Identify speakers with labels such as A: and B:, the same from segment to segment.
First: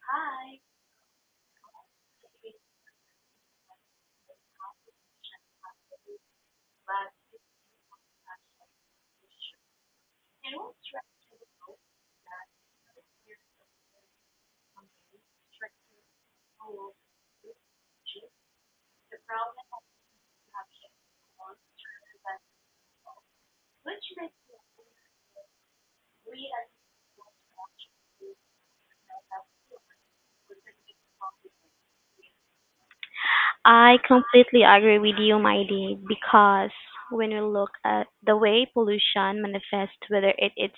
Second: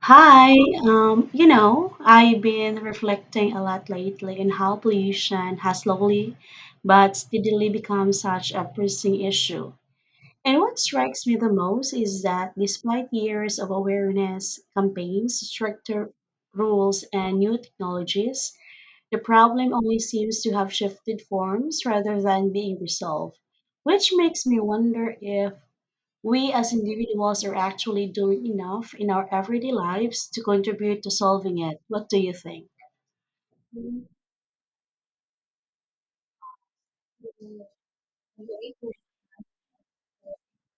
A: Hi,
B: Hi.
A: I've been reflecting a lot lately on how pollution has slowly but steadily become such a pressing issue. And
B: Hello.
A: what strikes me the most is that despite years of awareness campaigns, stricter rules, and new technologies, the problem only seems to have shifted forms rather than being resolved, which
B: Which
A: makes me wonder if we as individuals are actually doing enough in our everyday lives to contribute to solving it. What do you think?
B: I completely agree with you, Mighty, because when we look at the way pollution manifests, whether it is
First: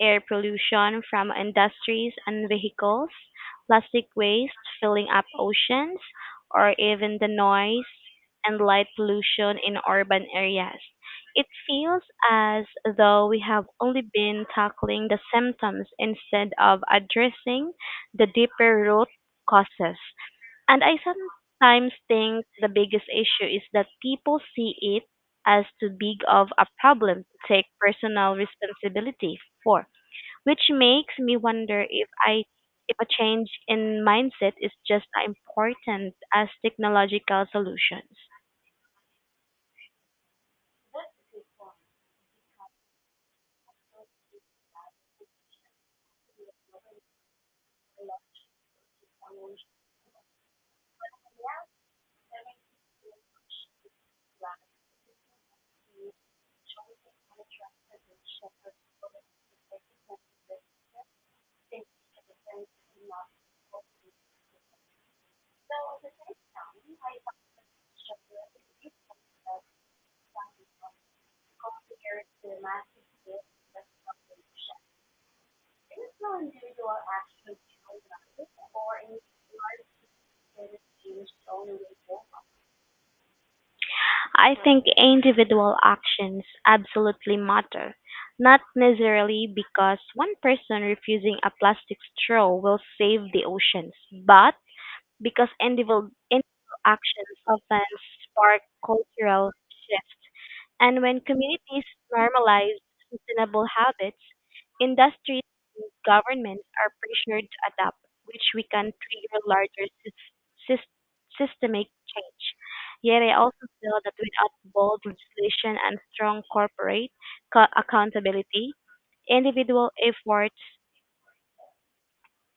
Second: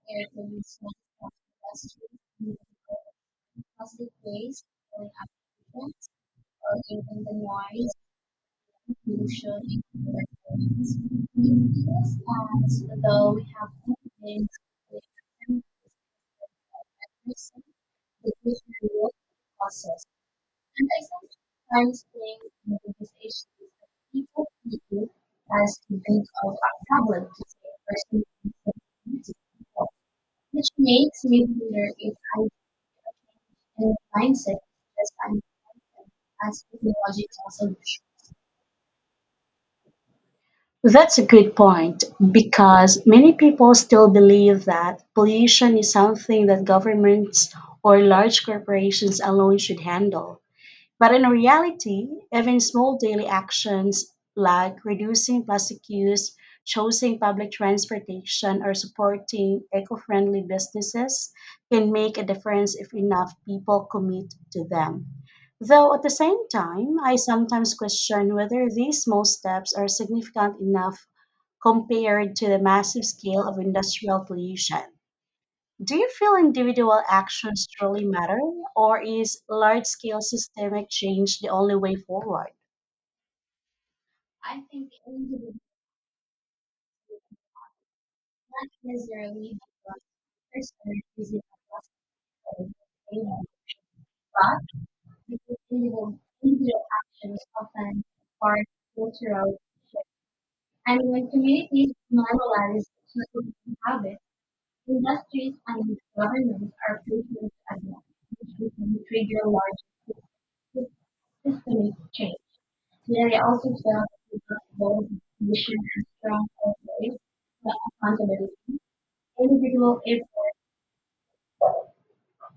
B: air pollution from industries and vehicles, plastic waste filling up oceans, or even the noise and light pollution in urban areas, it feels as though we have only been tackling the symptoms instead of addressing the deeper root causes. And I sometimes think the biggest issue is that people see it as too big of a problem to take personal responsibility for, which makes
A: Makes
B: me
A: me
B: wonder
A: wonder.
B: if a change in mindset
A: Mindset.
B: is just as important as technological solutions.
A: That's a good point because many people still believe that pollution is something that governments or large corporations alone should handle. But in reality, even small daily actions like reducing plastic use, choosing public transportation, or supporting eco friendly businesses can make a difference if enough people commit to them. Though at the same time, I sometimes question whether these small steps are significant enough compared to the massive scale of industrial pollution. Do you feel individual actions truly matter, or is large scale systemic change the only way forward?
B: I think individual actions absolutely matter, not necessarily because one person refusing a plastic straw will save the oceans, but because individual actions often spark cultural shifts, and when communities normalize sustainable habits, industries and governments are pressured to adapt, which we can trigger larger systemic change. Yet I also feel that without bold legislation and strong corporate accountability, individual efforts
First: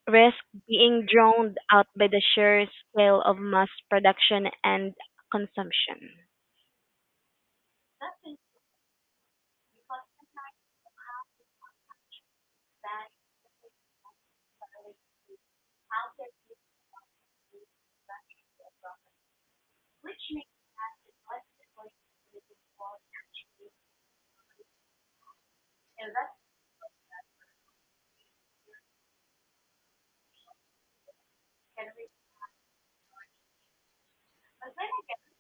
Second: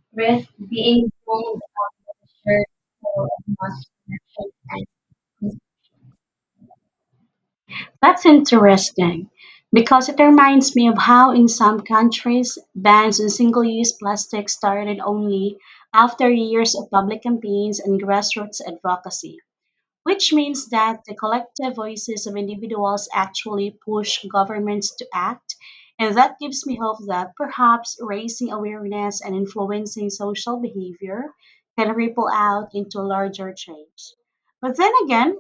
B: risk being drowned out by the sheer scale of mass production and consumption.
A: That's interesting because it reminds me of how, in some countries, bans on single use plastic started only after years of public campaigns and grassroots advocacy, which means that the collective voices of individuals actually push governments to act. And that gives me hope that perhaps raising awareness and influencing social behavior can ripple out into larger change. But then again,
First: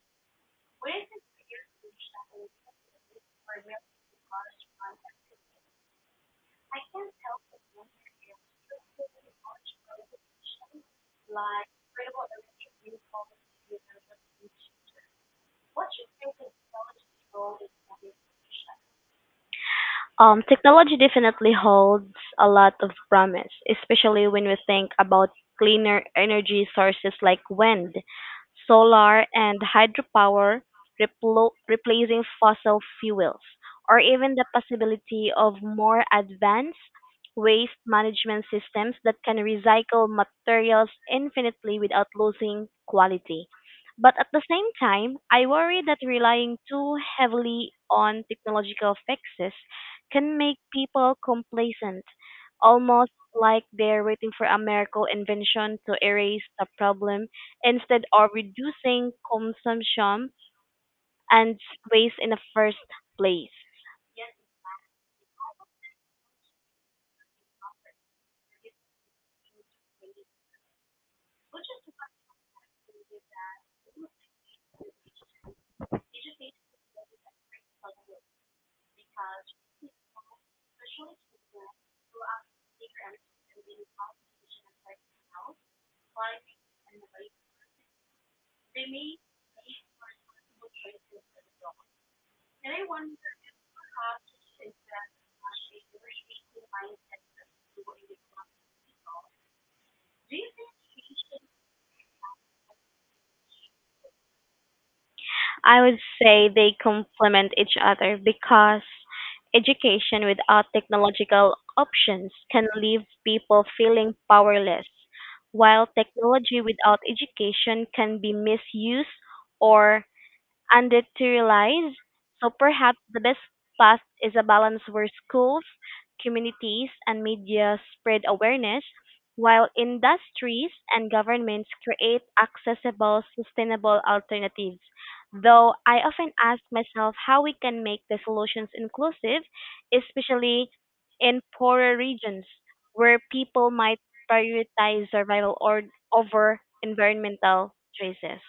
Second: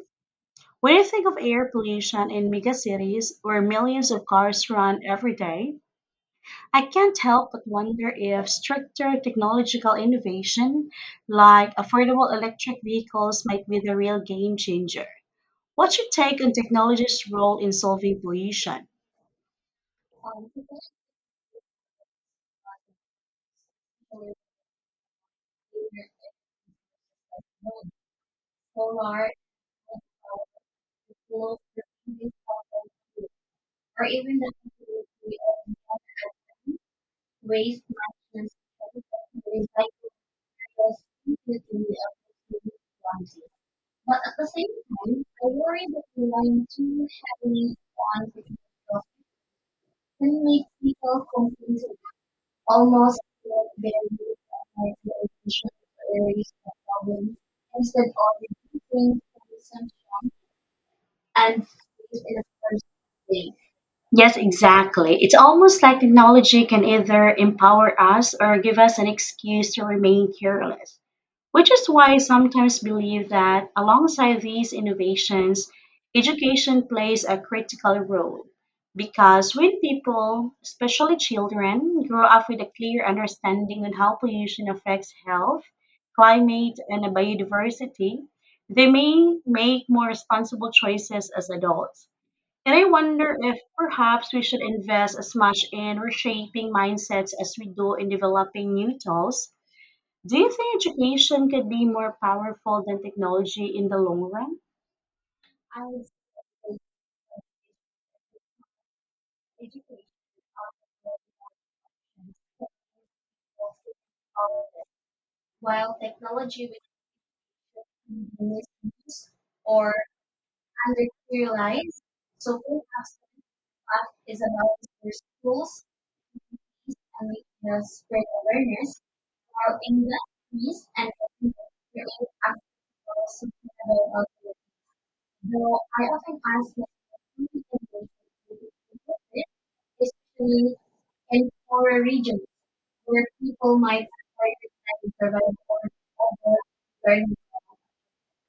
A: when you think of air pollution in megacities where millions of cars run every day, I can't help but wonder if stricter technological innovation like affordable electric vehicles might be the real game changer. What's your take on technology's role in solving pollution?
B: Technology definitely holds a lot of promise, especially when we think about cleaner energy sources like wind, solar, and hydropower replacing fossil fuels, or even the possibility of more advanced waste management systems that can recycle materials infinitely without losing quality. But at the same time, I worry that relying too heavily on technological fixes can make people complacent, almost
A: Almost.
B: like they're waiting for a miracle invention to erase the problem instead of reducing consumption and waste in the first place.
A: Yes, exactly. It's almost like technology can either empower us or give us an excuse to remain careless, which is why I sometimes believe that alongside these innovations, education plays a critical role. Because when people, especially children, grow up with a clear understanding on how pollution affects health, climate, and biodiversity, they may make more responsible choices as adults. And I wonder if perhaps we should invest as much in reshaping mindsets as we do in developing new tools. Do you think education could be more powerful than technology in the long run?
B: I would say they complement each other because education without technological options can leave people feeling powerless, while technology without education can be misused or and deteriorates. So
A: So
B: perhaps the best path is a balance where schools, communities, and media spread awareness,
A: awareness
B: while
A: in that
B: industries and governments create accessible, sustainable
A: level,
B: alternatives. Though I often ask myself how we can make the solutions inclusive, especially
A: actually,
B: in
A: and for
B: poorer
A: a region,
B: regions where people
A: people
B: might
A: might
B: prioritize survival
A: survive
B: or over
A: learning.
B: environmental choices.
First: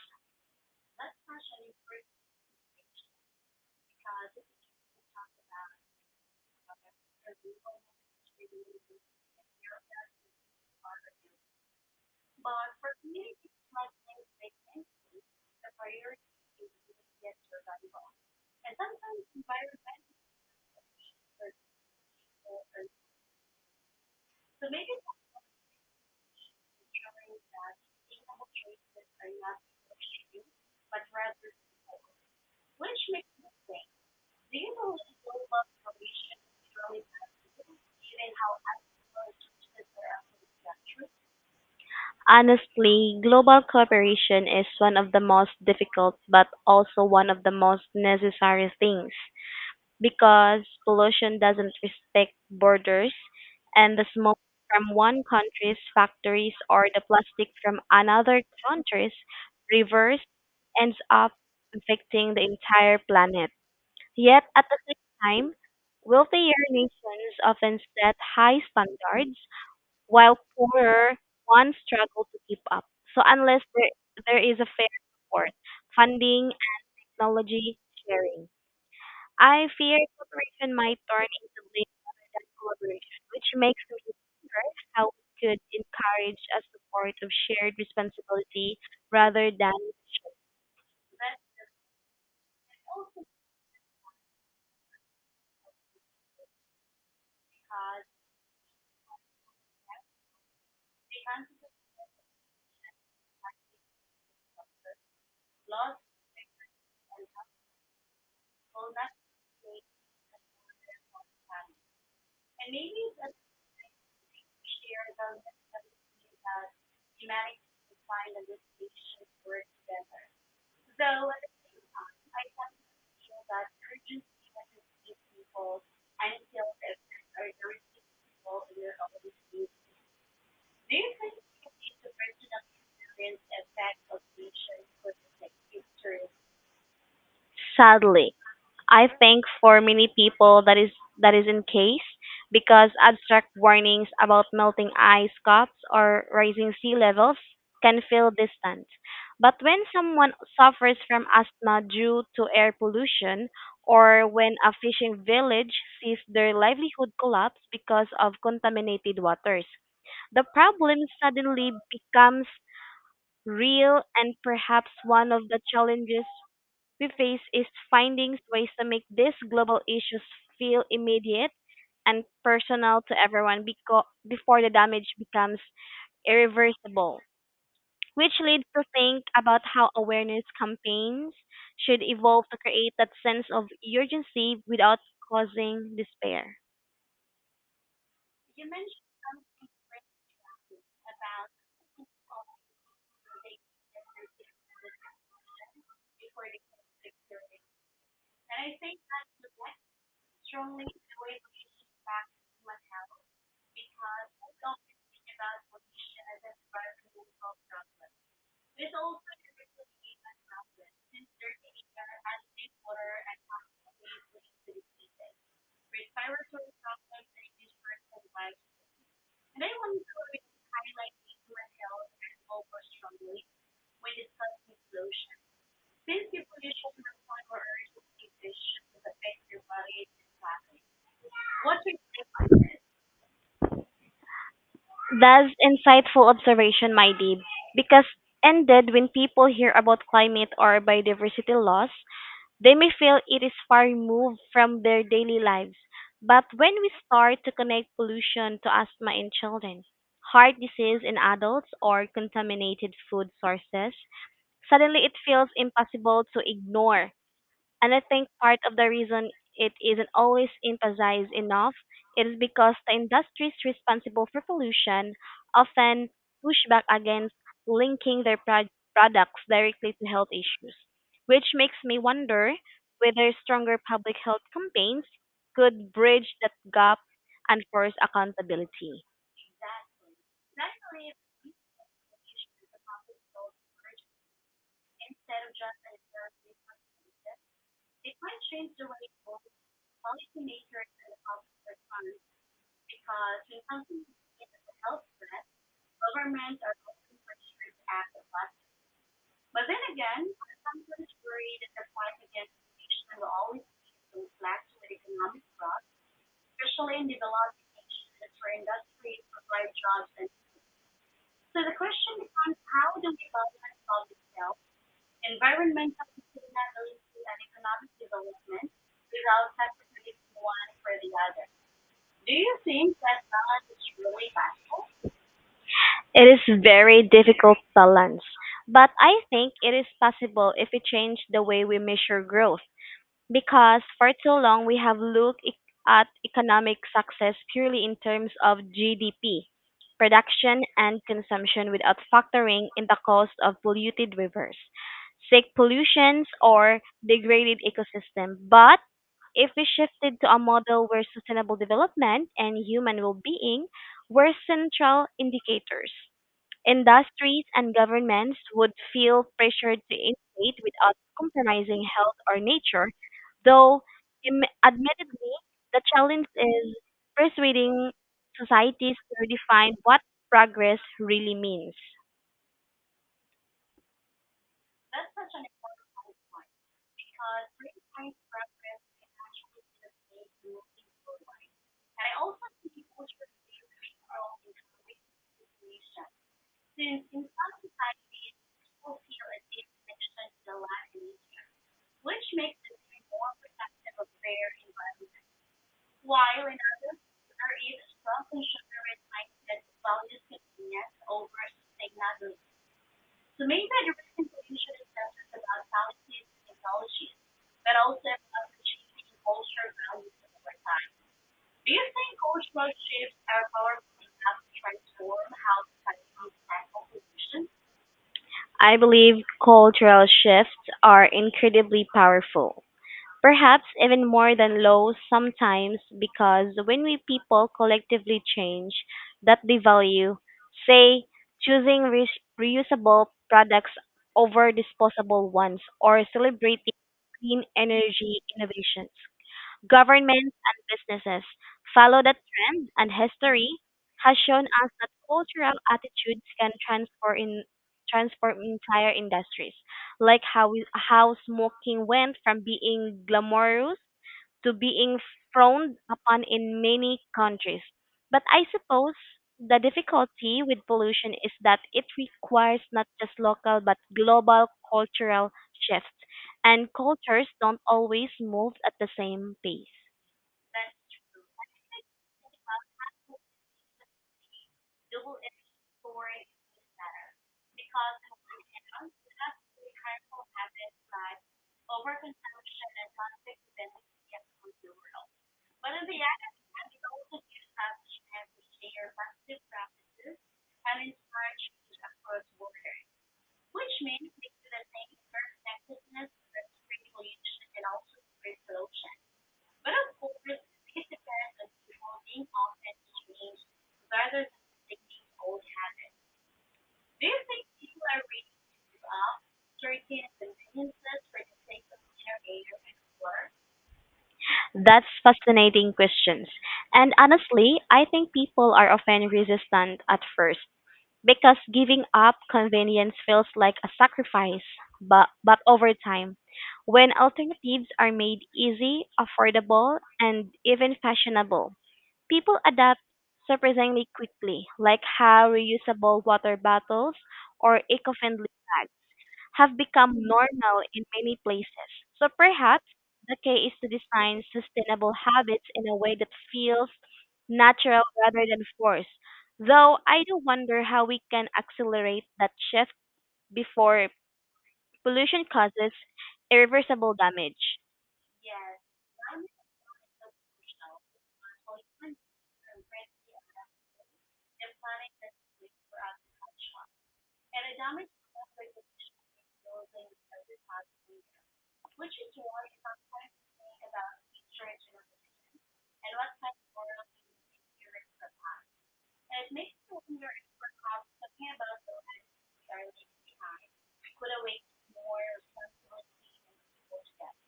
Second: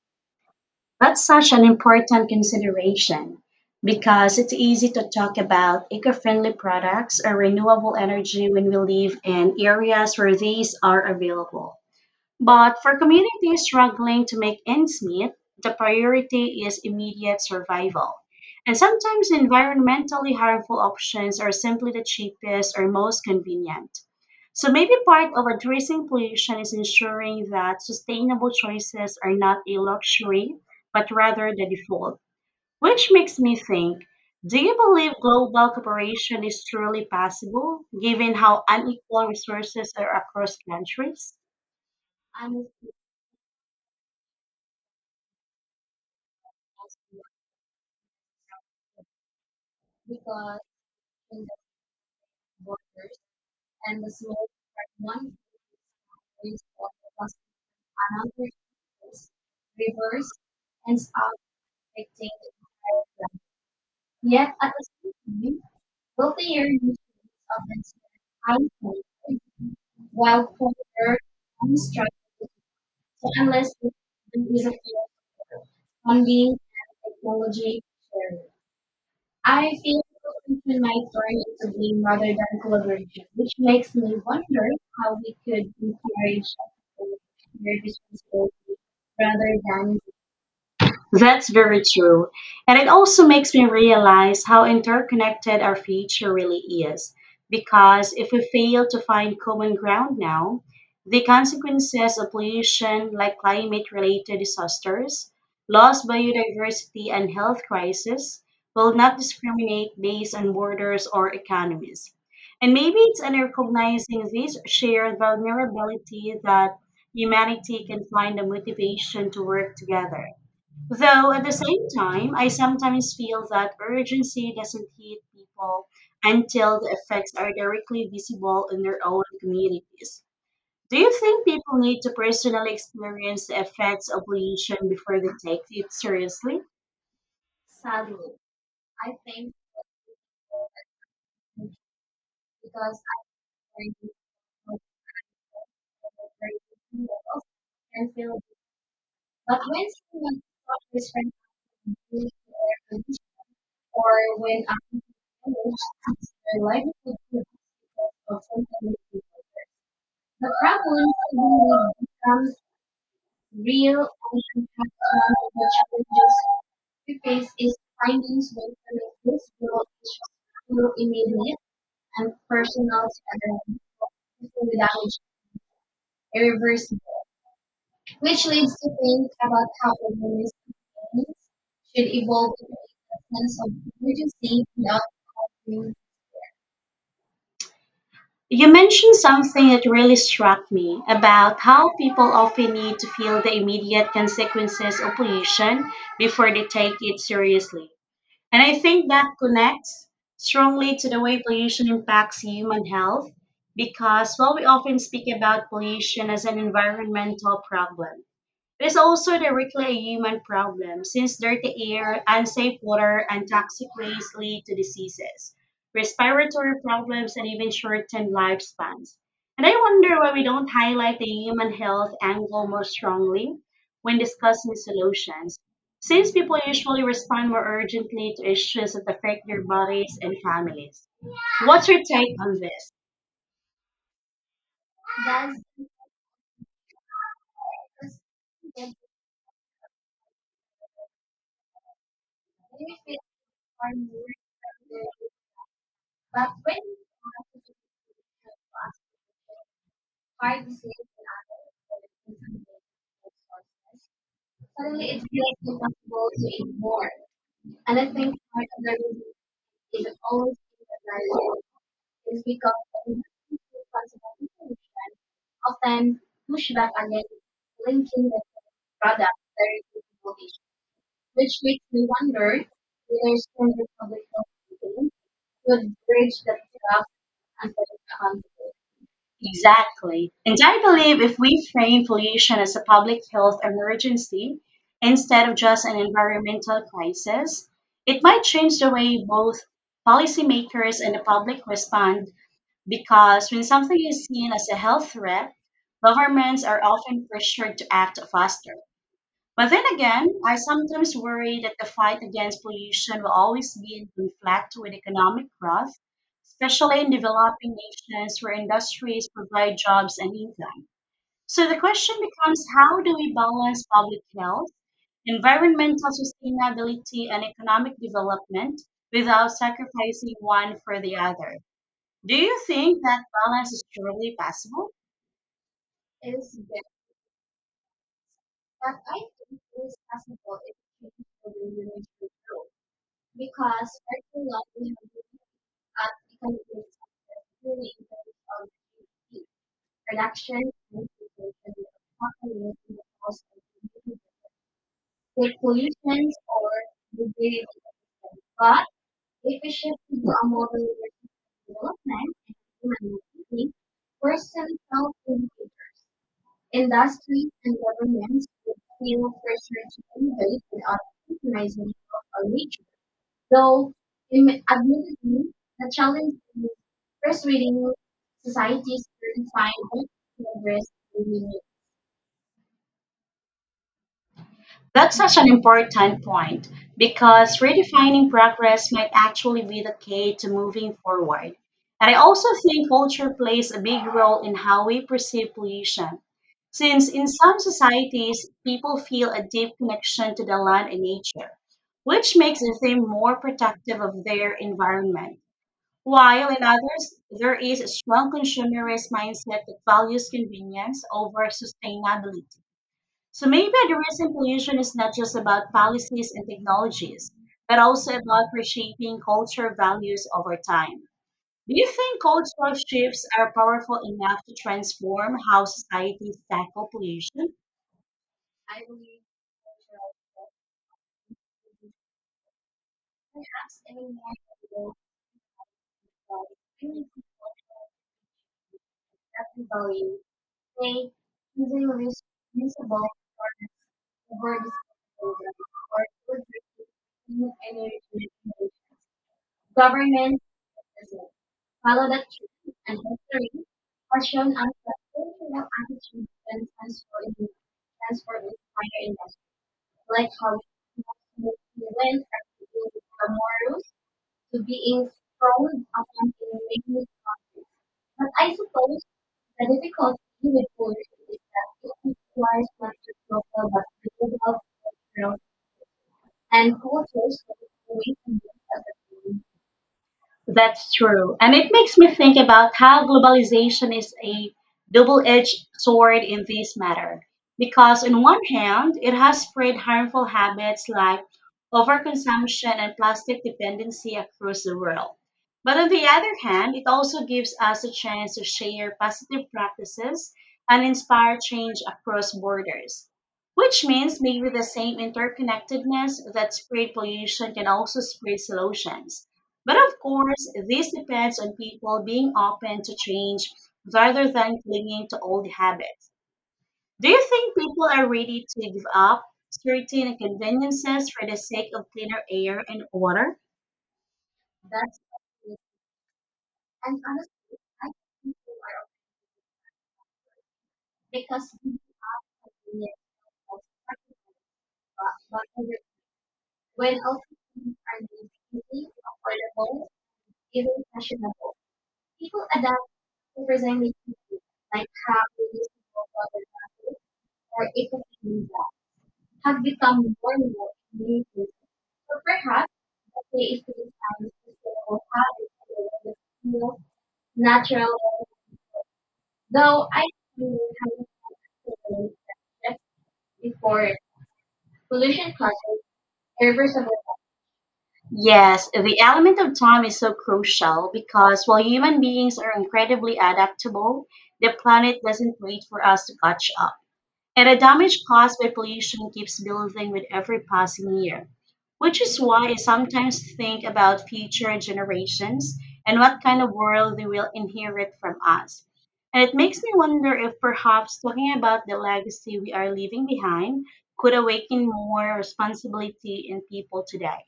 A: That's such an important consideration because it's easy to talk about eco friendly products or renewable energy when we live in areas where these are available. But for communities struggling to make ends meet, the priority is immediate survival. And sometimes environmentally harmful options are simply the cheapest or most convenient. So maybe part of addressing pollution is ensuring that sustainable choices are not a luxury, but rather the default. Which makes me think, do you believe global cooperation is truly possible, given how unequal resources are across countries?
B: Honestly, global cooperation is one of the most difficult but also one of the most necessary things because pollution doesn't respect borders, and the smoke from one country's factories or the plastic from another country's rivers ends up affecting the entire planet. Yet
A: Yes.
B: at the same time, wealthier
A: Years,
B: nations often set high standards while
A: while,
B: poorer ones
A: struggle,
B: struggle to keep up. So unless
A: unless,
B: there is a
A: is a
B: fair support,
A: funding
B: funding,
A: and
B: technology
A: technology.
B: sharing, I
A: I
B: fear
A: feel
B: cooperation
A: in
B: might
A: my
B: turn
A: story
B: into
A: is a
B: blame
A: blame rather
B: rather than
A: than
B: collaboration,
A: collaboration,
B: which
A: which
B: makes
A: makes
B: me
A: me
B: wonder
A: wonder
B: how
A: how
B: we
A: we
B: could
A: could
B: encourage
A: encourage
B: a support of shared
A: shared responsibility
B: responsibility rather
A: rather
B: than
A: than.
B: also
A: That's very true. And it also makes me realize how interconnected our future really is. Because if we fail to find common ground now, the consequences of pollution, like climate related disasters, loss biodiversity, and health crisis, will not discriminate based on borders or economies. And maybe it's
B: because
A: in recognizing this
B: shared
A: shared
B: the necessity
A: vulnerability
B: that
A: that
B: humanity
A: humanity
B: can
A: can
B: find
A: find
B: a
A: the
B: destination
A: motivation to
B: for
A: work
B: together.
A: together.
B: Though
A: Though
B: at
A: at
B: the
A: the
B: same
A: same
B: time,
A: time,
B: I
A: I sometimes
B: sometimes feel
A: feel
B: that
A: that
B: urgency
A: urgency
B: doesn't
A: doesn't hit
B: keep people
A: people
B: until
A: until the
B: the
A: effects
B: effects are
A: are
B: noticing
A: directly
B: people
A: visible
B: in
A: in
B: their
A: their
B: own
A: own
B: space.
A: communities. Do
B: Do
A: you
B: you think
A: think
B: it's
A: people need
B: a
A: to
B: personal
A: personally
B: experience
A: experience the
B: effect
A: effects
B: of
A: of pollution
B: nature for
A: before they
B: the
A: take
B: next
A: it
B: future?
A: seriously?
B: Sadly, I think for many people that is in case, because abstract warnings about melting ice caps or rising sea levels can feel distant. But when someone suffers from asthma due to air pollution, or when a fishing village sees their livelihood collapse because of contaminated waters, the
A: The
B: problem
A: problem
B: suddenly
A: with
B: becomes
A: real,
B: real, and perhaps one of the
A: the
B: challenges
A: challenges
B: we
A: we
B: face
A: face
B: is
A: is
B: finding
A: finding
B: ways to make these global issues feel
A: through
B: immediate
A: immediate
B: and personal
A: personal
B: to everyone before the damage
A: challenge
B: becomes
A: errors,
B: irreversible, which
A: which
B: leads
A: leads
B: to
A: to
B: think
A: think
B: about how awareness
A: families
B: campaigns should
A: should
B: evolve
A: evolve
B: to create that
A: a
B: sense
A: sense
B: of
A: of
B: urgency
A: emergency.
B: without causing despair.
A: You mentioned something that really struck me about how people often need to feel the immediate consequences of pollution before they take it seriously. And I think that connects strongly to the way pollution impacts human health because while we often speak about pollution as an environmental problem, there's also the reclaim human problem, since dirty air, unsafe water, and toxic waste lead to diseases, respiratory problems, and even shortened lifespans. And I wonder why we don't highlight the human health angle more strongly when discussing solutions,
B: This
A: since people
B: definition
A: usually respond more
B: requires
A: urgently to
B: distinction
A: issues that
B: between
A: affect their
B: theory
A: bodies
B: and
A: and
B: practice.
A: families.
B: What
A: What's
B: we
A: your take on this?
B: That's insightful observation, my deep. Because ended when people hear about climate or biodiversity loss, they may feel it is far removed from their daily lives. But when we start to connect pollution to asthma in children, heart disease in adults, or contaminated food sources, suddenly it feels impossible to ignore. And
A: And
B: I
A: I
B: think
A: think,
B: part of the reason it isn't always emphasized enough is because the industries responsible for pollution often
A: and
B: push back against linking
A: linking
B: their
A: that,
B: products directly to health issues, which makes
A: we
B: me wonder
A: wonder.
B: whether stronger public health campaigns could bridge that gap and force accountability.
A: Exactly. And I believe if we frame pollution as a public health emergency instead of just an environmental crisis, it might change the way both policymakers and the public respond
B: Because
A: because
B: when
A: when
B: something
A: something is
B: is
A: seen as
B: a
A: a
B: health
A: health
B: threat,
A: threat,
B: governments
A: governments
B: are
A: are
B: often
A: often
B: pressured
A: pressured
B: to
A: to
B: act
A: act
B: upon.
A: faster.
B: But
A: But
B: then
A: then
B: again,
A: again,
B: when
A: I
B: it comes to the
A: sometimes worry
B: worried that
A: that
B: the
A: the
B: fight
A: fight
B: against
A: against
B: inflation
A: pollution will
B: will always
A: always be
B: lead
A: in
B: to lags
A: conflict
B: with
A: with
B: economic
A: economic
B: growth,
A: growth,
B: especially
A: especially
B: in
A: in
B: developing
A: developing
B: nations
A: nations where
B: where industries
A: industries
B: provide
A: provide
B: jobs.
A: jobs
B: And
A: and income.
B: so
A: So
B: the
A: the
B: question
A: question
B: becomes,
A: becomes
B: how
A: how
B: do
A: do
B: we
A: we
B: balance
A: balance public
B: public health,
A: health,
B: environmental
A: environmental
B: sustainability,
A: sustainability,
B: and
A: and
B: economic
A: economic
B: development
A: development
B: without
A: without
B: sacrificing
A: sacrificing
B: one
A: one
B: for
A: for
B: the
A: the
B: other?
A: other?
B: Do
A: Do
B: you
A: you
B: think
A: think that
B: that balance
A: balance is
B: is really
A: truly possible?
B: possible? It is very difficult balance, but I think it is possible if we change the way we measure growth, because for too long we have looked at economic success purely in terms of GDP, production and consumption, without factoring in the cost of polluted rivers, sick pollutions or degraded ecosystem. But if we shifted to a model where sustainable development and human well-being were central indicators, industries
A: Industry,
B: and governments
A: governments,
B: would feel pressured to
A: and
B: innovate
A: health
B: without compromising health or
A: are linked,
B: nature, though
A: though
B: admittedly,
A: Admittedly,
B: the challenge
A: challenge,
B: is
A: press reading
B: persuading
A: society.
B: societies to redefine what progress really means.
A: That's such an important point because redefining progress might actually be the key to moving forward. And I also think culture plays a big role in how we perceive pollution. Since in some societies, people feel a deep connection to the land and nature, which makes them more protective of their environment.
B: While
A: While
B: in
A: in
B: others
A: others,
B: are
A: there is
B: either
A: a
B: strong
A: strong
B: consumerist
A: consumerist
B: mindset that
A: mindset that
B: values
A: values
B: convenience
A: convenience
B: over
A: over
B: sustainability.
A: sustainability.
B: So
A: So
B: maybe
A: maybe
B: the
A: the
B: recent
A: recent
B: pollution
A: pollution
B: is
A: is
B: not
A: not
B: just
A: just
B: about
A: about
B: policies
A: policies
B: and
A: and
B: technologies,
A: technologies,
B: but
A: but
B: also
A: also about
B: about achieving
A: reshaping
B: cultural
A: cultural
B: values
A: values
B: over
A: over
B: time.
A: time.
B: Do
A: Do
B: you
A: you
B: think
A: think
B: cultural
A: cultural
B: shifts
A: shifts
B: are
A: are
B: powerful
A: powerful
B: enough
A: enough
B: to
A: to
B: transform
A: transform
B: how
A: how
B: societies
A: societies
B: tackle
A: tackle
B: pollution?
A: pollution?
B: I believe cultural shifts are incredibly powerful. Perhaps even more than low sometimes, because when we people collectively change that they value, say, choosing reusable products over disposable ones or celebrating clean energy innovations, governments
A: Mention,
B: and businesses follow that trend, and history has shown
A: and
B: us that cultural attitudes can transform in transform entire industries, like how smoking went
A: went
B: from being glamorous to
A: through
B: being
A: being
B: frowned upon in many countries. But I suppose
A: supposed,
B: the
A: because
B: difficulty with
A: it
B: pollution is that it requires not
A: requires,
B: just local but global cultural shifts, and
A: and
B: cultures
A: cultures.
B: don't always move at the same pace then
A: That's true. And it
B: treatment
A: makes me think about how
B: with
A: globalization is a double
B: dual
A: edged
B: inventory
A: sword in
B: is
A: this
B: better,
A: matter.
B: because
A: Because, on one
B: once
A: hand,
B: you
A: it
B: have
A: has
B: the
A: spread harmful
B: harmful habits
A: habits like
B: like overconsumption
A: overconsumption
B: and
A: and
B: toxic
A: plastic
B: dependency
A: dependency
B: as
A: across the
B: consumer.
A: world. But
B: But on
A: on
B: the
A: the
B: other
A: other
B: hand,
A: hand,
B: it
A: it
B: also
A: also
B: gives
A: gives
B: us
A: us a
B: a chance
A: chance
B: to
A: to
B: share
A: share
B: positive
A: positive
B: practices
A: practices
B: and
A: and
B: inspire
A: inspire
B: change
A: change
B: across
A: across
B: borders,
A: borders.
B: which
A: Which
B: means
A: means
B: we do
A: maybe the
B: the same
A: same
B: for effectiveness,
A: interconnectedness
B: for
A: that spread
B: creation,
A: pollution
B: and
A: can
B: also
A: also
B: for
A: spread
B: solution.
A: solutions. But
B: But of
A: of
B: course,
A: course,
B: it
A: this
B: depends
A: depends
B: on
A: on
B: people
A: people
B: being
A: being
B: often
A: open to
B: changed,
A: change
B: rather
A: rather
B: than
A: than
B: sticking
A: clinging to
B: to old
A: old
B: habits.
A: habits.
B: Do
A: Do
B: you
A: you
B: think
A: think
B: people
A: people
B: are
A: are ready to
B: waking
A: give
B: up
A: up
B: searching
A: certain
B: conveniences
A: conveniences
B: for
A: for the
B: the sake
A: sake
B: of
A: of
B: cleaner
A: cleaner
B: air
A: air
B: and
A: and
B: water?
A: water?
B: That's fascinating questions. And honestly, I think people are often resistant at first, because giving up convenience feels like a sacrifice. But over time, when alternatives are made easy, affordable, and even fashionable, people adapt surprisingly
A: Presenting
B: quickly, like how reusable water bottles or eco-friendly
A: that,
B: have become
A: become more and
B: normal
A: more
B: in many
A: unique,
B: places. So perhaps the key is to
A: especially
B: design sustainable habits
A: if
B: in a way that feels natural
A: natural,
B: rather than forced. Though
A: though
B: I do wonder how we can accelerate that shift
A: for
B: before pollution
A: pollution,
B: causes
A: irreversible.
B: irreversible damage.
A: Yes, the element of time is so crucial because while human beings are incredibly adaptable, the planet doesn't wait for us to catch up. And the damage caused by pollution keeps building with every passing year,
B: Which
A: which
B: is
A: is
B: why
A: why
B: I
A: I
B: sometimes
A: sometimes
B: think
A: think
B: about
A: about future
B: stretching
A: generations
B: and
A: and
B: what
A: what
B: kind
A: kind
B: of
A: of
B: world.
A: world they will inherit from us. And
B: And
A: it
B: it makes
A: makes me
B: me wonder
A: wonder if
B: how
A: perhaps
B: talking
A: talking
B: about
A: about the
B: the
A: legacy we are
B: earth
A: leaving behind could
B: could awaken
A: awaken
B: more
A: more responsibility in people
B: depth.
A: today.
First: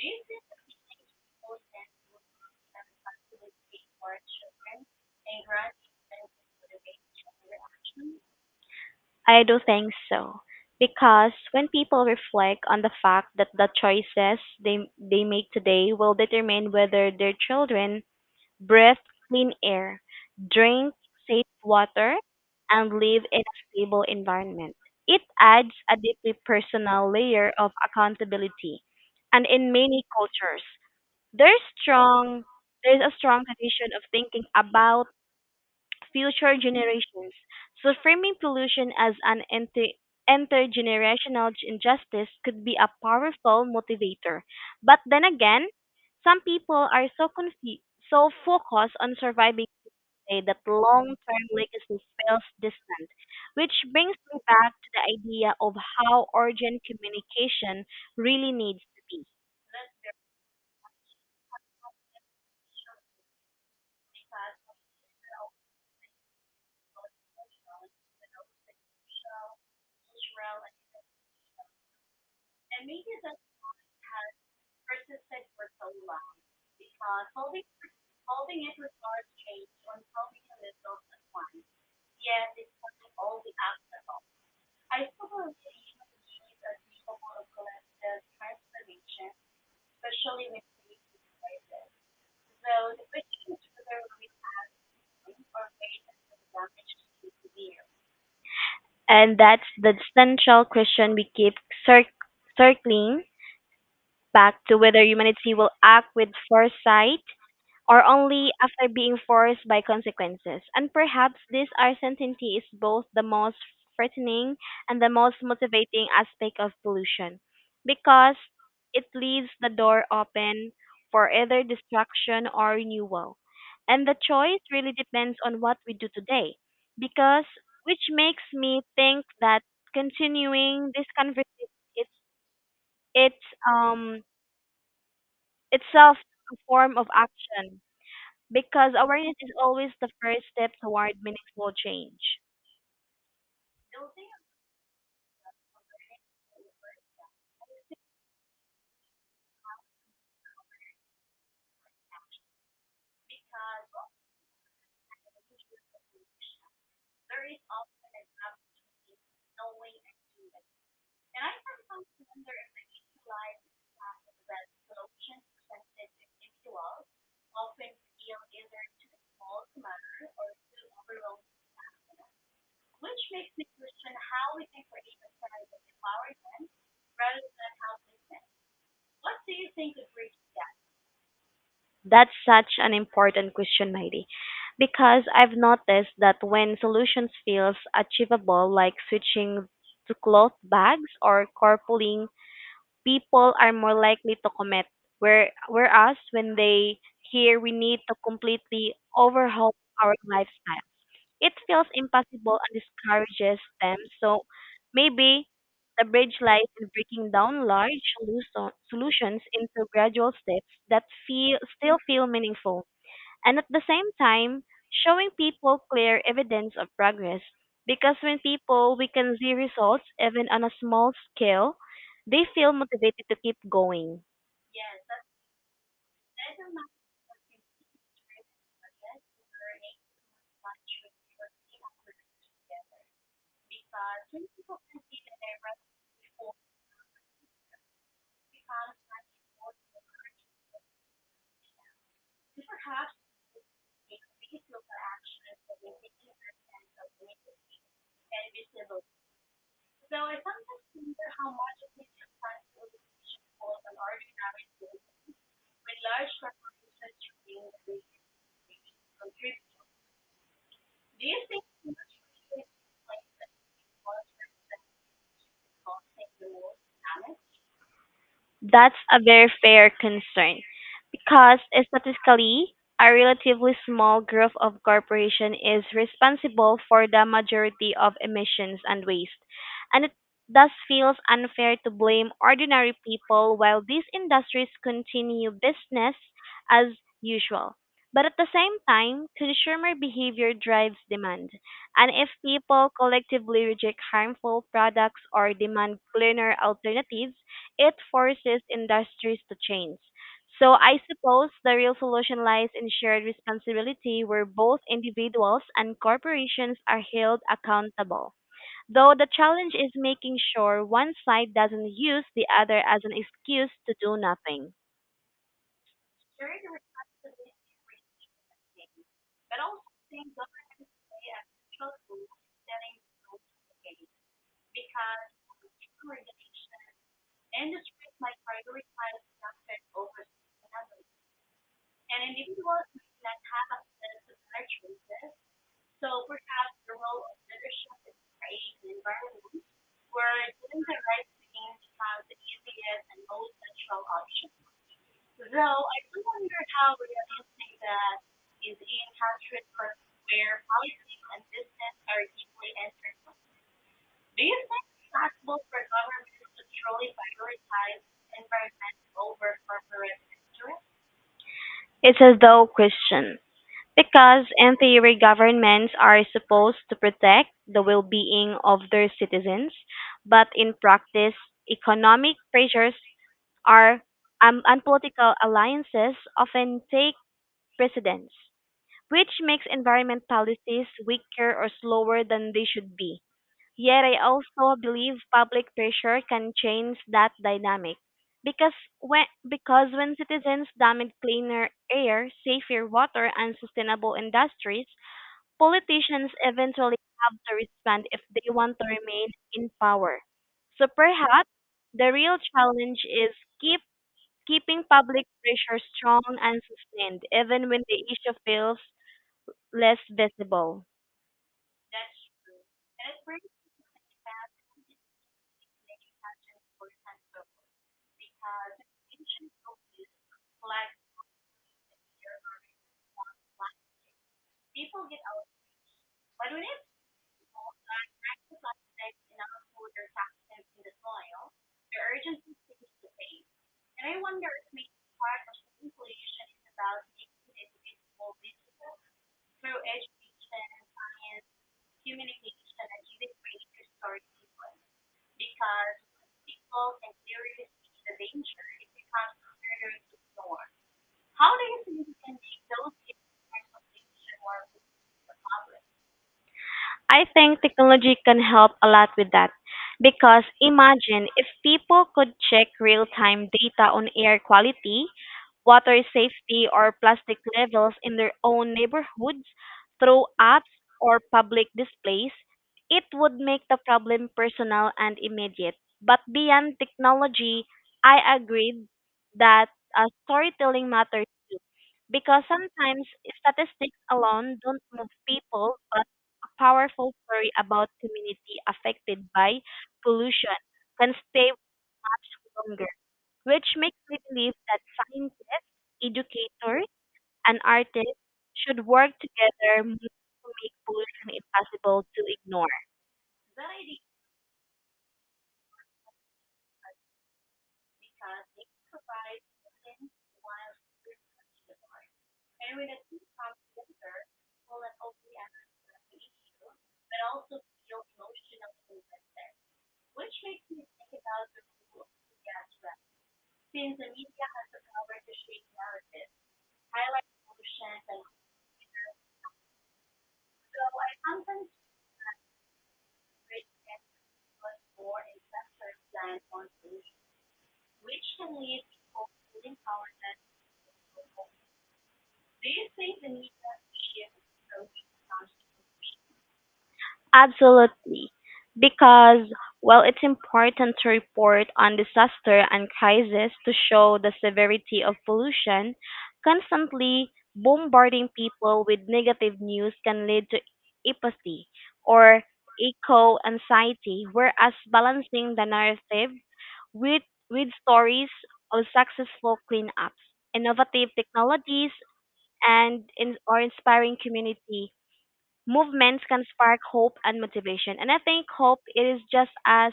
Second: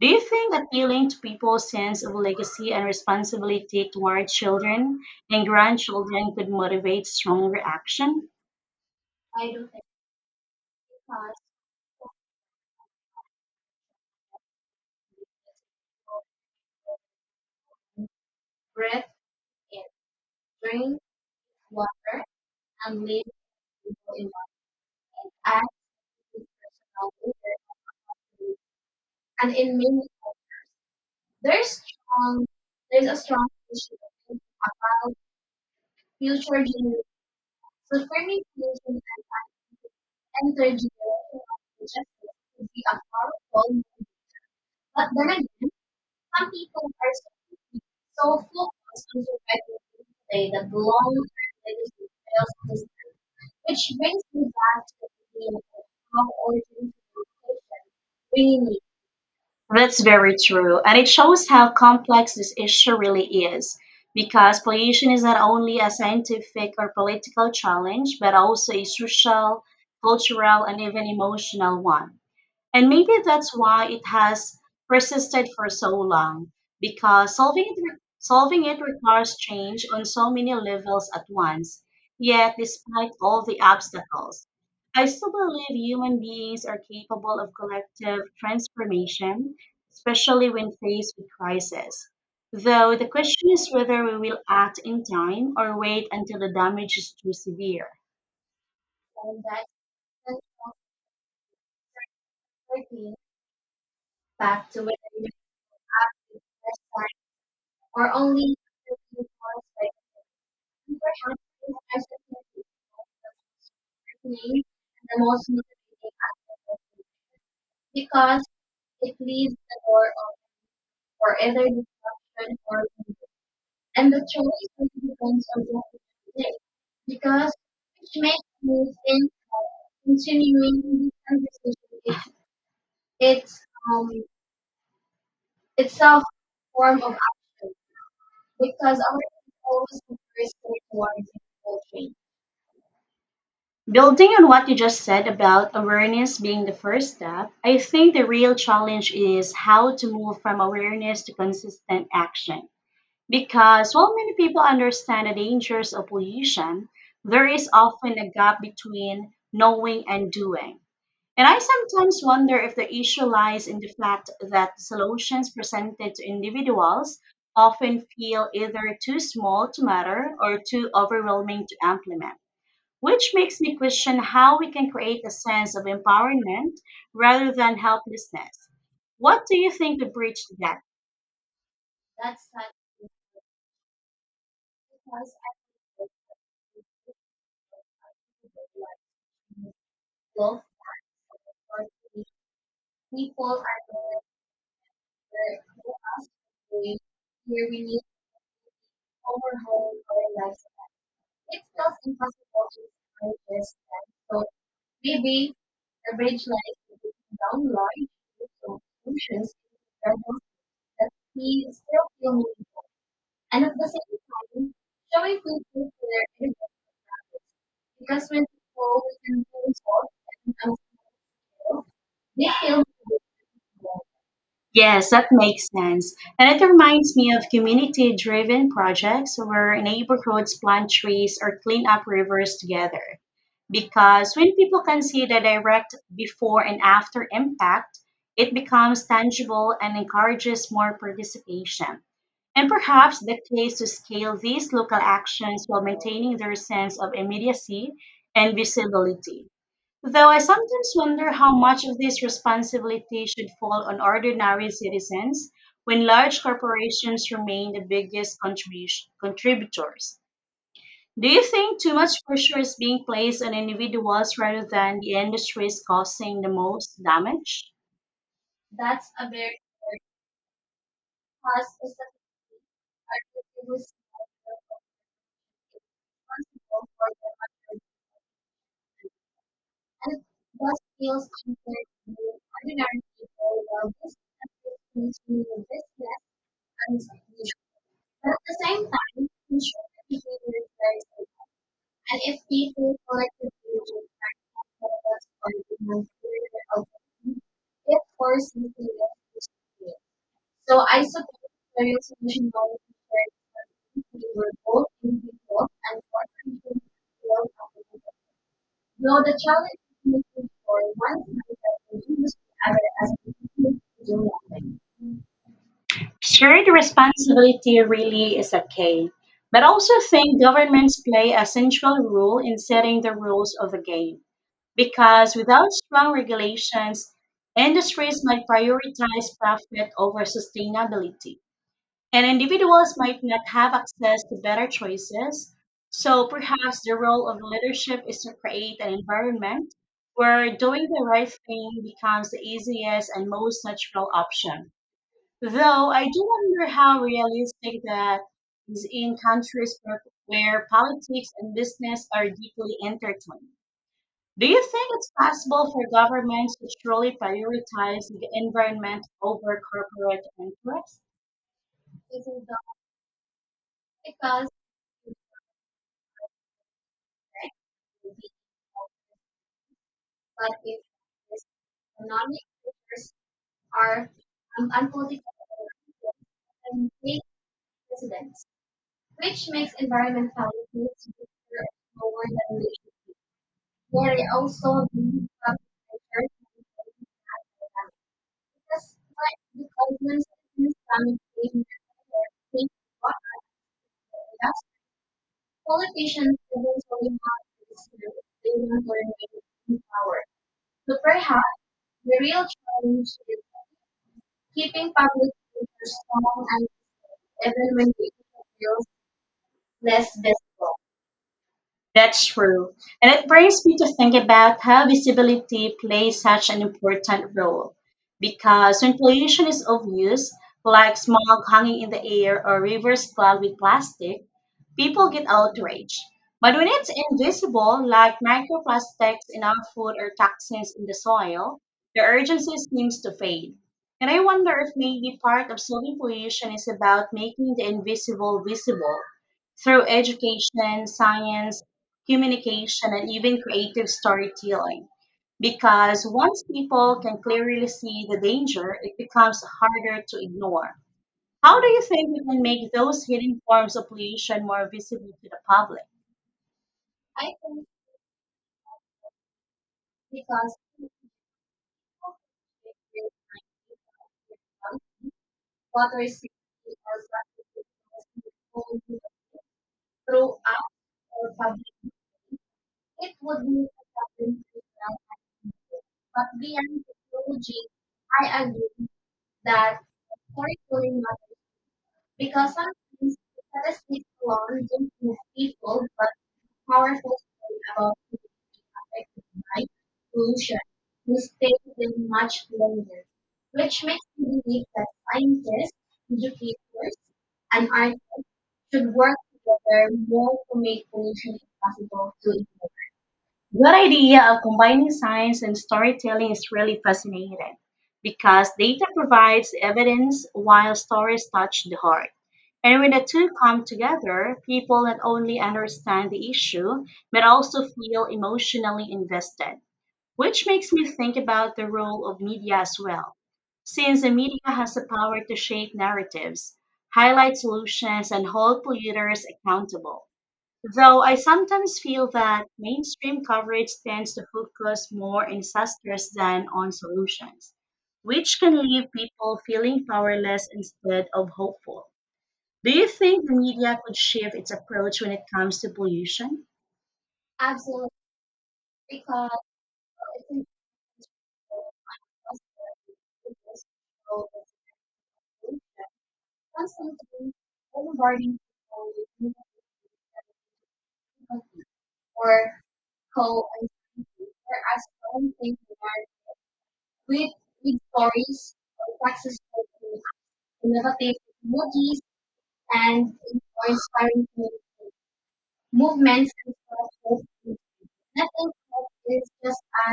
A: Do
B: you
A: you
B: think
A: think appealing to
B: most
A: people's sense of legacy and
B: sensitive take
A: responsibility
B: for
A: toward
B: children
A: children
B: and
A: and
B: grandchildren
A: grandchildren could
B: would
A: motivate
B: awaken children
A: stronger
B: reactions?
A: action?
B: I do think so. Because when people reflect on the fact that the choices they make today will determine whether their children breathe clean air, drink safe water, and live in a stable environment. It adds a deeply personal layer of accountability. And
A: In
B: in many
A: many,
B: cultures, there's
A: um,
B: strong there's a strong tradition of thinking about future generations. So
A: future-centered,
B: framing pollution as an intergenerational injustice could be a powerful motivator. But then again, some people are so confused, so focused on surviving today
A: today
B: that
A: that belong,
B: long-term legacies feels distant, which
A: which
B: brings
A: brings
B: me
A: me
B: back
A: back,
B: to the idea of how urgent communication really
A: bringing me.
B: needs to be.
A: That's very true, and it shows how complex this issue really is. Because pollution is not only a scientific or political challenge, but also a social, cultural, and even emotional one. And maybe that's why it has
B: Persisted
A: persisted
B: for
A: for
B: so
A: so
B: long?
A: long,
B: Because
A: because solving
B: holding
A: it, re-
B: holding
A: solving
B: it
A: it
B: requires
A: requires
B: change
A: change
B: on
A: on so
B: solving
A: many
B: the missiles
A: levels
B: at
A: at
B: once.
A: once.
B: Yet
A: Yet, despite
B: despite
A: all
B: all the
A: the
B: obstacles,
A: obstacles, I
B: I still
A: still
B: believe
A: believe human
B: human beings
A: beings
B: are
A: are
B: capable
A: capable
B: of
A: of collective
B: collective transformation,
A: transformation,
B: especially
A: especially
B: when
A: when
B: faced
A: faced
B: with
A: with
B: crisis.
A: crisis.
B: Though
A: Though the
B: the
A: question
B: question is
A: is
B: whether
A: whether we
B: we
A: will act in time
B: are the
A: or wait until the
B: damage
A: damage is too
B: to the
A: severe.
B: earth. And that's the central question we keep cir- circling back to, whether humanity will act with foresight or only
A: Only
B: after being forced by consequences. And perhaps this uncertainty is both the most
A: thing,
B: threatening and the
A: the
B: most
A: most,
B: motivating aspect of pollution, because it
A: likely
B: leaves
A: is
B: the
A: the
B: door
A: door,
B: open for
A: or
B: either
A: either,
B: destruction or renewal. And
A: and
B: the
A: the
B: choice really
A: children's
B: depends on what
A: also,
B: we do today, because
A: because
B: which
A: it
B: makes
A: makes
B: me
A: me
B: think
A: think
B: that continuing
A: continuing
B: this
A: this
B: conversation
A: conversation.
B: it's it's
A: It's um
B: um
A: it's
B: itself
A: a
B: a form
A: form
B: of
A: of our
B: action, because awareness is always the first step toward meaningful
A: research.
B: change.
A: Building on what you just said about awareness being the first step, I think the real challenge is how to move from awareness to consistent action. Because while many people understand the dangers of pollution, there is often a gap between knowing and doing. And I sometimes wonder if the issue lies in the fact that solutions presented to individuals often feel either too small to matter or too overwhelming to implement, which makes me question how we can create a sense of empowerment rather than helplessness. What do you think would bridge the gap?
B: That's such an important question, Mighty, because I've noticed that when solutions feels achievable, like switching to cloth bags or carpooling, people are more likely to commit. Whereas when they hear we need to completely overhaul our lifestyle, it feels impossible and discourages them. So maybe the bridge lies in breaking down
A: Download
B: solutions into gradual steps that feel
A: is,
B: still feel
A: um,
B: meaningful, and
A: and
B: at
A: of
B: the
A: the
B: same time showing people clear evidence of progress because when
A: assessment
B: people we can see results
A: result,
B: even on a small scale, they
A: they
B: feel
A: feel.
B: motivated to keep going
A: Yes, that makes sense. And it reminds me of community driven projects where neighborhoods plant trees or clean up rivers together. Because when people can see the direct before and after impact, it becomes
B: because
A: tangible and encourages more participation. And
B: perhaps
A: perhaps the case to
B: the
A: scale
B: biggest
A: these
B: local
A: local
B: action is
A: actions
B: the
A: while maintaining
B: ridiculous
A: their
B: sense
A: sense
B: of
A: of
B: being
A: immediacy and
B: invisible.
A: visibility.
B: So
A: Though
B: I
A: I
B: sometimes
A: sometimes
B: wonder
A: wonder
B: how
A: how
B: much
A: much
B: of
A: of
B: this
A: this
B: funds would on
A: responsibility should fall on
B: ordinary
A: ordinary
B: people
A: citizens
B: when
A: when
B: large
A: large
B: corporations
A: corporations
B: remain
A: remain the
B: the way they
A: biggest
B: contribute.
A: contributors. Do
B: Do
A: you
B: you think
A: think too much pressure
B: it's
A: is being placed on individuals
B: possible
A: rather than the industries
B: to
A: causing
B: the
A: the
B: most
A: most
B: damage?
A: damage?
B: That's a very fair concern, because statistically, a relatively small group of corporations is responsible for the majority of emissions and waste, and it thus feels unfair to blame ordinary people while these industries
A: Mhm.
B: continue business as usual. But at the same
A: Same time,
B: time, consumer behavior drives demand, and if people
A: people,
B: collectively reject harmful products or demand cleaner alternatives, it
A: of course,
B: forces industries to change. So
A: so
B: I
A: I saw
B: suppose the
A: the
B: real
A: real
B: solution
A: solution
B: lies
A: of
B: in shared responsibility where both
A: both
B: individuals and corporations are held
A: individual
B: accountable. Though the
A: the challenge
B: challenge is
A: is
B: making
A: making for
B: sure one side doesn't
A: one
B: use
A: industry
B: the other
A: other
B: as
A: as
B: an
A: a
B: excuse
A: business
B: to
A: to
B: do
A: do
B: nothing.
A: nothing. Shared responsibility really is a key, but also think governments play a central role in setting the rules of the game. Because without strong regulations, industries might prioritize profit over sustainability,
B: And
A: and
B: individuals
A: individuals might
B: might not
A: not have
B: have access
A: access
B: to
A: to
B: better
A: better
B: choices.
A: choices.
B: So
A: So
B: perhaps
A: perhaps the
B: the role
A: role
B: of
A: of
B: leadership
A: leadership
B: is
A: is
B: to
A: to
B: create
A: create
B: an
A: an
B: environment
A: environment
B: where
A: where
B: doing
A: doing
B: the
A: the
B: right
A: right thing
B: thing becomes
A: becomes
B: the
A: the
B: easiest
A: easiest
B: and
A: and
B: most
A: most
B: natural
A: natural
B: option.
A: option.
B: Though
A: Though
B: I
A: I
B: do
A: do
B: wonder
A: wonder
B: how
A: how
B: realistic
A: realistic
B: that
A: that
B: is
A: is
B: in
A: in
B: countries
A: countries
B: where
A: where,
B: where
A: where
B: politics
A: politics
B: and
A: and
B: business
A: business
B: are
A: are
B: deeply
A: deeply intertwined.
B: intertwined. Do
A: Do
B: you
A: you
B: think
A: think
B: it's
A: it's
B: possible
A: possible
B: for
A: for
B: governments
A: governments
B: to
A: to truly
B: truly prioritize
A: prioritize the
B: environment
A: environment
B: over
A: over
B: corporate
A: corporate
B: interests?
A: interests?
B: It's a dull question, because, in theory, governments are supposed to protect the well-being of their citizens, but in practice, economic pressures are and political alliances often take
A: And
B: precedence, which makes environment
A: environment
B: policies
A: policies
B: weaker or slower than
A: and the
B: they
A: issue
B: should be. Yet, I also believe
A: of
B: public pressure can change that dynamic. Because when, because when
A: business
B: citizens demand
A: from
B: cleaner air, safer water, and sustainable industries, politicians
A: patients
B: eventually
A: eventually
B: have
A: have
B: to respond if they
A: the
B: want to remain
A: long-term
B: in power.
A: power.
B: So perhaps
A: Perhaps
B: the
A: the
B: real
A: real
B: challenge
A: challenge
B: is keep keeping public pressure strong and
A: and
B: sustained, even
A: even
B: when
A: when
B: the
A: it
B: issue feels
A: feels
B: less
A: less.
B: visible.
A: That's true. And it brings me to think about how visibility plays such an important role. Because when pollution is obvious, like smog hanging in the air or rivers clogged with plastic, people get outraged. But when it's invisible, like microplastics in our food or toxins in the soil, the urgency seems to fade.
B: And
A: And
B: I
A: I
B: wonder
A: wonder
B: if
A: if
B: maybe
A: maybe
B: part
A: part
B: of
A: of
B: the
A: solving
B: equation
A: pollution
B: is
A: is
B: about
A: about making the
B: making it more
A: invisible
B: visible
A: visible
B: through
A: through
B: education,
A: education,
B: science,
A: science,
B: communication,
A: communication,
B: and
A: and
B: even
A: even creative
B: creative storytelling.
A: storytelling.
B: Because
A: Because once
B: people
A: people
B: can
A: can
B: clearly
A: clearly
B: see
A: see
B: the
A: the
B: danger,
A: danger,
B: it
A: it
B: becomes
A: becomes
B: harder
A: harder
B: to
A: to
B: ignore.
A: ignore.
B: How
A: How
B: do
A: do
B: you
A: you
B: think
A: think
B: we
A: we
B: can
A: can
B: make
A: make
B: those
A: those hidden
B: kinds
A: forms
B: of
A: of
B: equation
A: pollution
B: more
A: more visible to the
B: possible?
A: public?
B: I think technology can help a lot with that. Because imagine if people could check real time data on air quality, water safety, or plastic levels in their own neighborhoods through apps or public displays, it would make the problem personal and immediate. But beyond technology, I agreed that storytelling matters because sometimes statistics alone don't move people,
A: People,
B: but
A: but
B: a powerful
A: powerful
B: story about
A: about
B: community affected by pollution
A: pollution
B: can stay
A: stay in
B: much
A: much
B: longer,
A: longer.
B: which makes
A: I
B: me believe
A: believe
B: that
A: that
B: scientists,
A: scientists, educators,
B: educators, and
A: and art
B: artists should
A: should
B: work
A: work
B: together
A: together
B: more
A: more
B: to
A: to
B: make
A: make
B: pollution
A: pollution
B: impossible to
A: to
B: ignore.
A: your idea of combining science and storytelling is really fascinating because data provides evidence while stories touch the heart.
B: And
A: And when
B: when a
A: the
B: team
A: two
B: comes
A: come
B: together,
A: together, people
B: will
A: not
B: not only
A: only
B: understand
A: understand
B: the
A: the
B: issue,
A: issue,
B: but
A: but
B: also
A: also
B: feel
A: feel emotionally
B: emotionally with.
A: invested,
B: Which
A: which
B: makes
A: makes
B: me
A: me
B: think
A: think
B: about
A: about
B: the
A: the role
B: role of
A: of media
B: media as
A: as
B: well.
A: well.
B: Since
A: Since the
B: the
A: media
B: media has
A: has
B: the
A: the
B: power
A: power
B: to
A: to
B: shape
A: shape
B: narratives,
A: narratives,
B: highlight
A: highlight
B: emotions,
A: solutions,
B: and
A: and hold polluters accountable.
B: so
A: Though
B: I
A: I
B: sometimes
A: sometimes feel that mainstream
B: read
A: coverage tends to
B: much
A: focus
B: more
A: more on
B: investors
A: disasters
B: than
A: than
B: on
A: on
B: solutions,
A: solutions,
B: which
A: which
B: can
A: can
B: lead
A: leave
B: people
A: people
B: feeling
A: feeling
B: powerless
A: powerless instead
B: or
A: of
B: hopeless.
A: hopeful.
B: Do
A: Do you
B: you think
A: think
B: the
A: the
B: media
A: media could
B: should shift
A: shift
B: its
A: its
B: approach
A: approach when
B: to
A: it comes to
B: conflict resolution?
A: pollution?
B: Absolutely, because well, it's important to report on disaster and crisis to show the severity of pollution. Constantly bombarding people with negative news can lead to apathy or eco anxiety, whereas balancing the narrative with with
A: With
B: stories of successful cleanups, innovative
A: innovative
B: technologies,
A: technologies and
B: or
A: or
B: inspiring
A: inspiring
B: community movements
A: movements
B: can spark hope and motivation, and I think hope it is just as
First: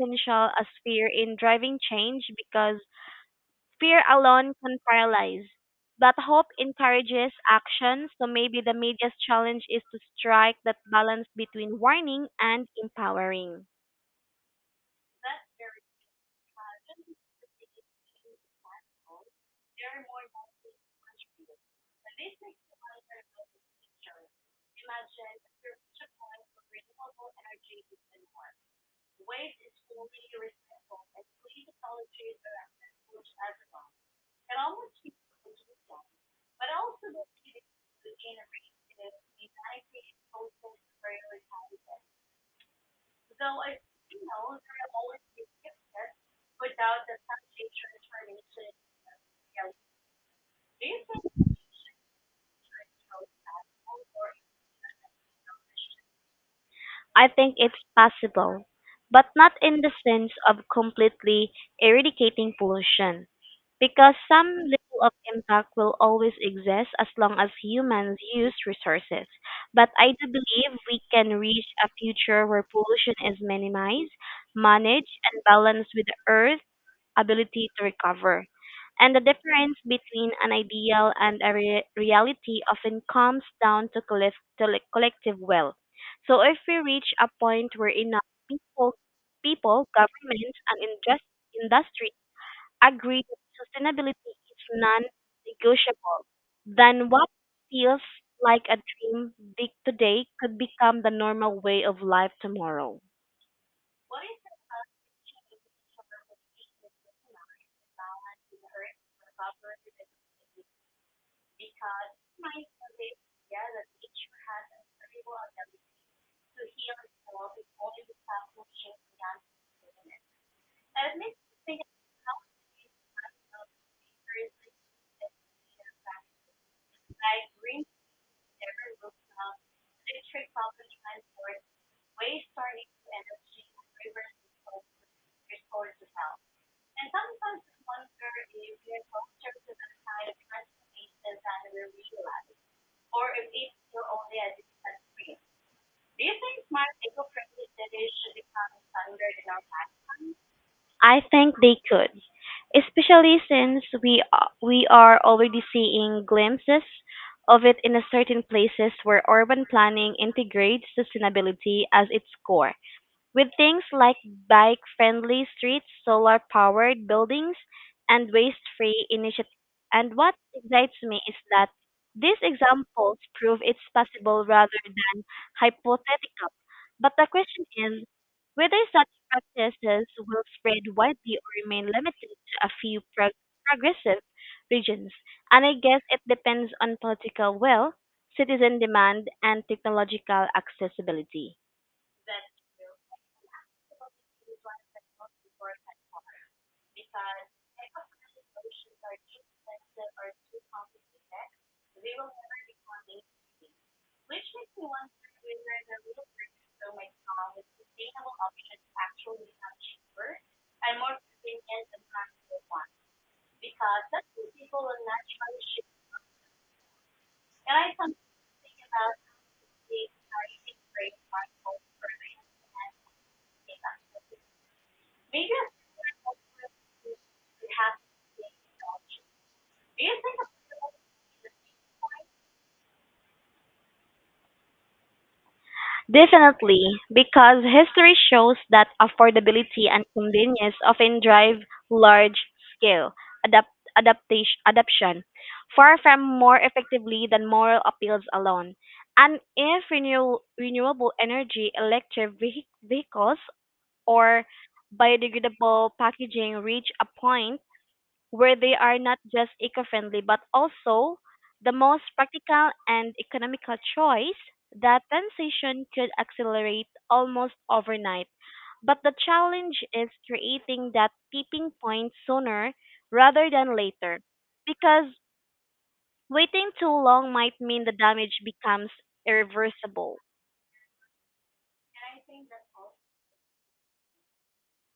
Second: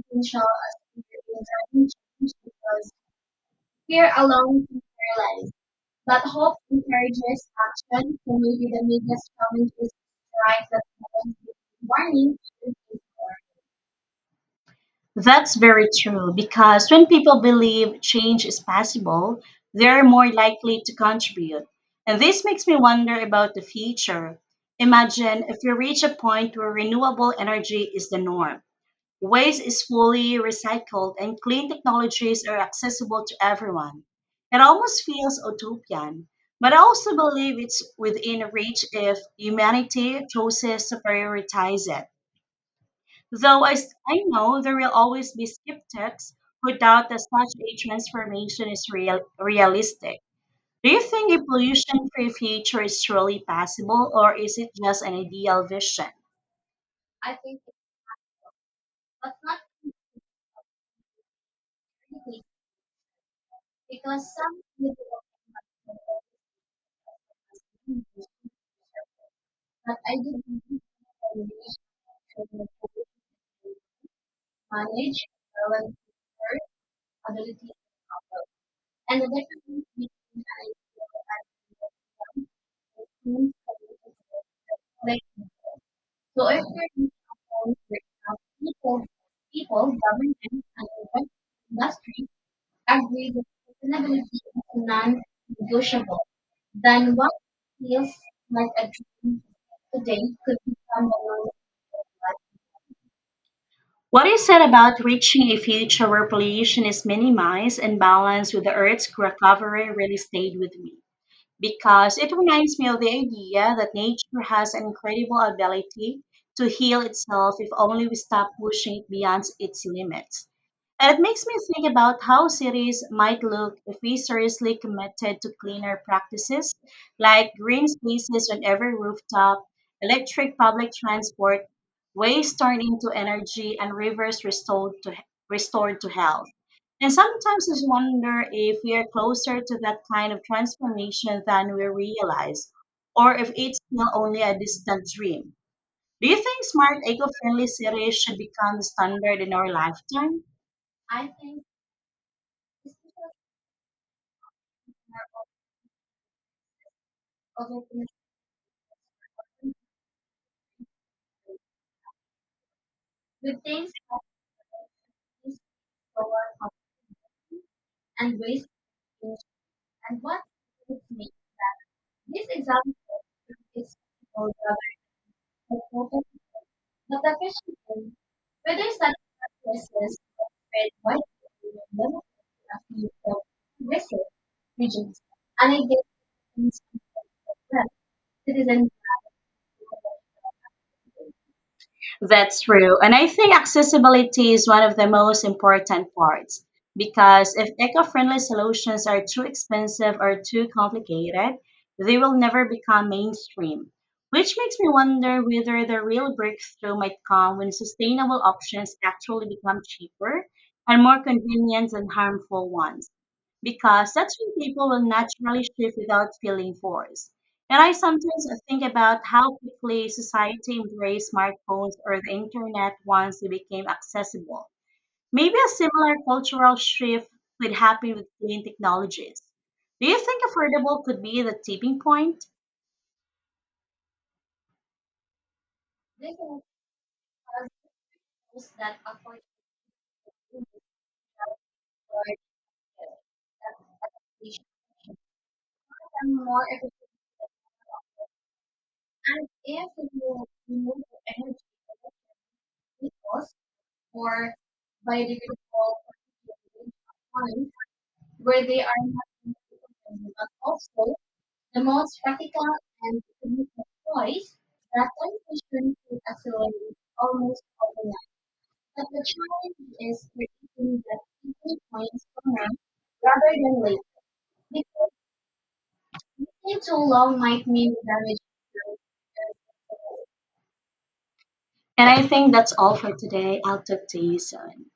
A: essential
B: as fear in driving
A: as
B: change because fear
A: here
B: alone
A: alone to
B: can paralyze.
A: realize
B: But
A: but
B: hope encourages
A: encourages
B: action,
A: action.
B: so
A: So
B: maybe
A: maybe
B: the
A: the
B: media's
A: media
B: challenge
A: challenge
B: is
A: is
B: to strike
A: right
B: that balance
A: balance between
B: between warning
A: warning.
B: and empowering.
A: That's very true because when people believe change is possible, they're more likely to contribute. And this makes me wonder about the future. Imagine if we reach a point where renewable energy is the norm, waste is fully recycled, and clean technologies are accessible to everyone. It almost feels utopian, but I also believe it's within reach if humanity chooses to prioritize it. Though I know there will always be skeptics who doubt that such a transformation is realistic. Do you think a pollution free future is truly possible, or is it just an ideal vision?
B: I think it's possible, but not in the sense of completely eradicating pollution, because some level of impact will always exist as long as humans use resources. But I do believe we can reach a future where pollution is minimized, managed, and balanced with the earth ability to recover. And the difference between an ideal and reality often comes down to collective will. So if we reach a point where enough
A: People,
B: people,
A: government,
B: governments, and industry agree
A: say
B: that
A: sustainability
B: sustainability
A: is
B: is non-negotiable,
A: non-negotiable,
B: then
A: then
B: what
A: what
B: feels
A: else
B: like a dream big today could
A: could
B: become
A: become.
B: the normal way of life tomorrow.
A: What is said about reaching a future where pollution is minimized and balanced with the Earth's recovery really stayed with me, because it reminds me of the idea that nature has an incredible ability to heal itself if only we stop pushing it beyond its limits. And it makes me think about how cities might look if we seriously committed to cleaner practices like green spaces on every rooftop, electric public transport, waste turned into energy, and rivers restored to health. And sometimes I wonder if we are closer to that kind of transformation than we realize, or if it's still only a distant dream. Do you think smart, eco friendly cities should become the standard in our lifetime?
B: I think they could, especially since we are already seeing glimpses of it in a certain places where urban planning integrates sustainability as its core. With things like bike-friendly streets, solar-powered buildings, and waste-free initiatives. And what excites me is that these examples prove it's possible rather than hypothetical. But the question is whether such practices will spread widely or remain limited to a few progressive regions. And I guess it depends on political will, citizen demand, and technological accessibility.
A: That's true. And I think accessibility is one of the most important parts because if eco friendly solutions are too expensive or too complicated, they will never become mainstream. Which makes me wonder whether the real breakthrough might come when sustainable options actually become cheaper and more convenient than harmful ones, because that's when people will naturally shift without feeling forced. And I sometimes think about how quickly society embraced smartphones or the internet once they became accessible. Maybe a similar cultural shift could happen with clean technologies. Do you think affordable could be the tipping point?
B: Definitely, because history shows that affordability and convenience often drive large-scale adoption, far from more effectively than moral appeals alone. And if renewable energy, electric vehicles, or biodegradable packaging reach a point where they are not just eco-friendly but also the most practical and economical choice, that transition could
A: So
B: accelerate almost
A: almost
B: overnight. But the challenge is creating
A: in
B: that tipping point
A: the summer
B: sooner rather
A: rather
B: than
A: than late.
B: later,
A: Because
B: because waiting too
A: too
B: long
A: long
B: might
A: might
B: mean the
A: mean.
B: damage becomes irreversible.
A: And I think that's all for today. I'll talk to you soon.